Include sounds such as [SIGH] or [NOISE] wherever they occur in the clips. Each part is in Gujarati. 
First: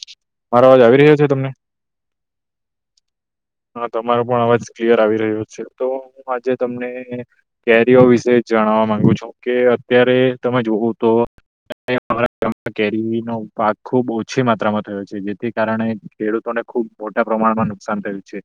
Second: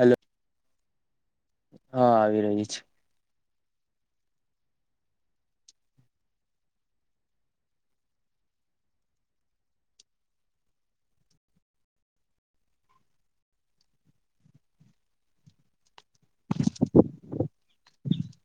હલો મારો અવાજ આવી રહ્યો છે તમને હા આવી રહી છે હા તમારો પણ અવાજ ક્લિયર આવી રહ્યો છે તો હું આજે તમને કેરીઓ વિશે જણાવવા માંગુ છું કે અત્યારે તમે જોવું તો ગમાં કેરી [INAUDIBLE] નો પાક ખુબ ઓછી માત્રામાં થયો છે જેથી કારણે ખેડૂતોને ખુબ મોટા પ્રમાણમાં નુકસાન થયું છે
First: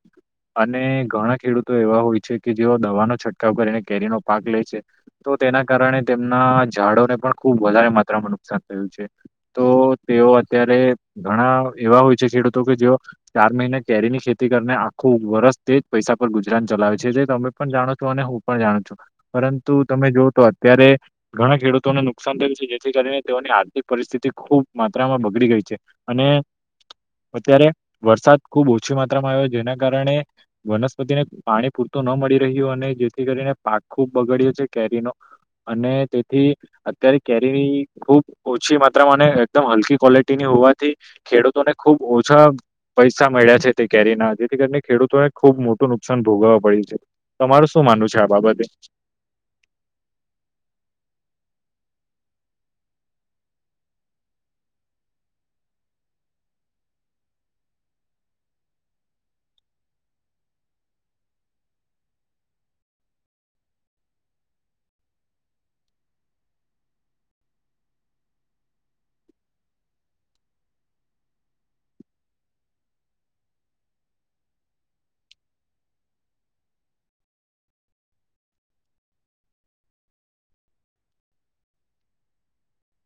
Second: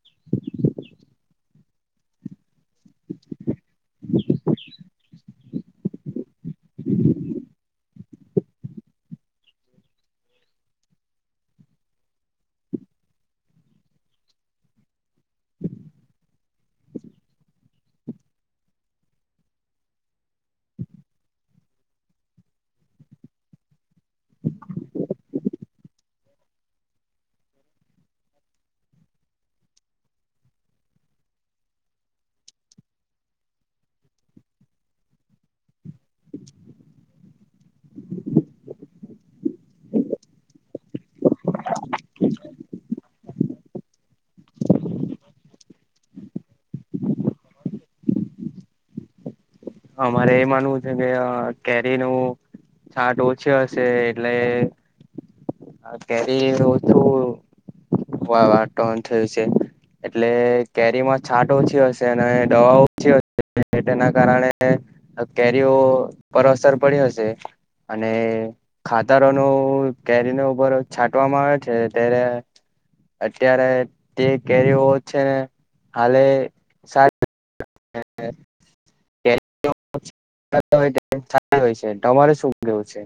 તો એવા હોય છે કે જેઓ દવાનો છંટકાવ કરીને કેરીનો પાક લે છે તો તેના કારણે તેમના ઝાડોને પણ ખુબ વધારે માત્રામાં નુકસાન થયું છે તો તેઓ અત્યારે ઘણા એવા હોય છે ખેડૂતો કે જેઓ ચાર મહિને કેરી ની ખેતી કરીને ખુબ વરસ તે જ પૈસા પર ગુજરાન ચલાવે છે તે તમે પણ જાણો છો અને હું પણ જાણું છું પરંતુ તમે જો તો અત્યારે ઘણા ખેડૂતોને નુકસાન થયું છે જેથી કરીને તેઓની આર્થિક પરિસ્થિતિ ખુબ મા બગડી ગઈ છે અને અત્યારે વરસાદ ખુબ ઓછી માત્રામાં આવ્યો જેના કારણે વનસ્પતિને પાણી પૂરતું ન મળી રહ્યું અને જેથી કરીને પાક ખૂબ બગડ્યો છે શરી ન [INAUDIBLE] અને તેથી અત્યારે કેરીની ખુબ ઓછી માત્રામાં અને એકદમ હલકી ક્વોલિટીનીય જોવાથી ખેડૂતોને ખુબ ઓછા પૈસા મળ્યા છે તે કેરીના થી કરીને ખેડૂતોને ખુબ મોટું નુકસાન ભોગવવા પડ્યું છે તમાર શું માનવ છે આ બાબતે [INAUDIBLE] અમારે એ માનવું છે કે કેરી નું છાટ ઓછી હશે એટલે કેરી ઓછું વા વાટણ થયું છે એટલે કેરીમાં છાટ ઓછી હશે અને દવા ઓછી હશે તેના કારણે કેરીઓ પર અસર પડી હશે અને ખાતરો નો કેરીનો ઉભરો છાંટવામાં આવે છે ત્યારે અત્યારે તે કેરીઓ છે ને હાલે સારી હ [INAUDIBLE] [INAUDIBLE] તમારે શું કેવું છે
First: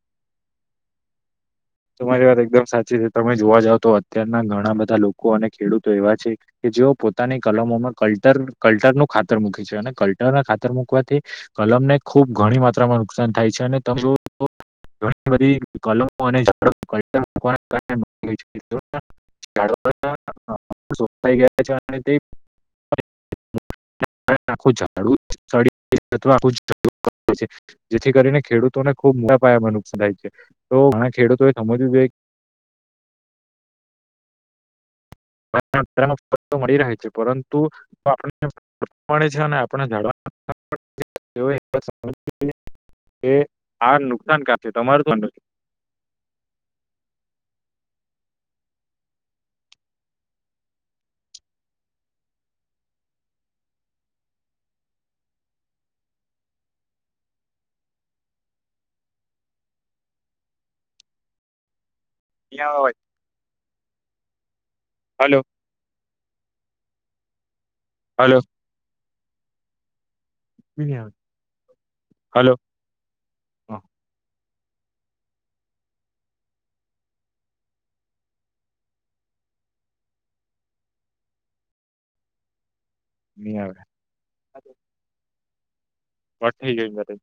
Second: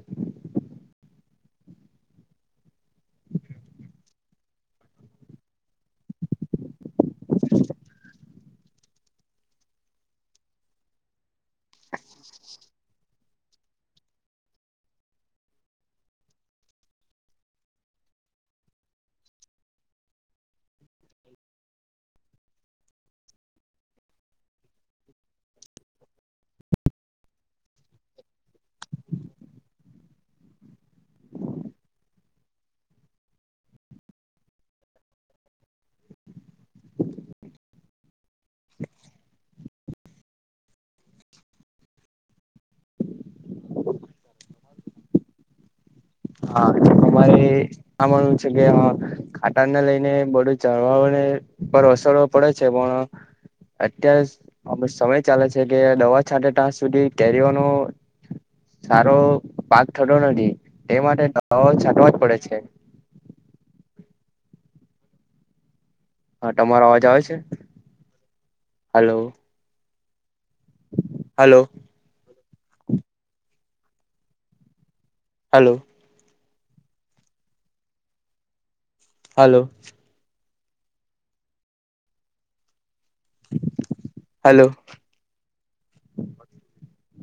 તમારી વાત એકદમ સાચી છે તમે જોવા જાવ તો અત્ય્યારે ઘણા બધા લોકો અને ખેડૂતો એવા છે કે જેઓ પોતાની કલમોમાં કલ્ટર કલ્ટર નું ખાત ખાતર મૂકી છે અને કલ્ટરને ખાતર મુૂકવાથી કલમ ને ખુબ ઘણી માત્રામાં નુકસાન થાય છે અને તમે જો ઘણી બધી કલમો અને [INAUDIBLE] થ ગયા છે તે [UNINTELLIGIBLE] આખું [UNINTELLIGIBLE] જેથી કરીને ખેડૂતોને ખુબ મોટા પયામાં નુકસાન થાય છે તો ઘણા ખેડૂ તોોય થબતી બેગ [UNINTELLIGIBLE] મળી રહે છે પરંતુ આપે છે આપણા ઝડવા [INAUDIBLE] એ આ નુકસાનકાર છે તમારું નથી હા અમારે આ માનવું છે કે કાટણને લઈને બડું ચળવાને પર અસરો પડે છે પણ અત્યારે અ સમય ચાલે છે કે દવા છાંટે તાં સુધી કેરીઓનો સારો પાક થતો નથી એ માટે દવાઓ છાટવા જ પડે છે હલો હા તમારો અવાજ આવે છે હલો હલો હલો હલોો હ હલો. હાલો. નહી આવે હલો. બ ઠીકરે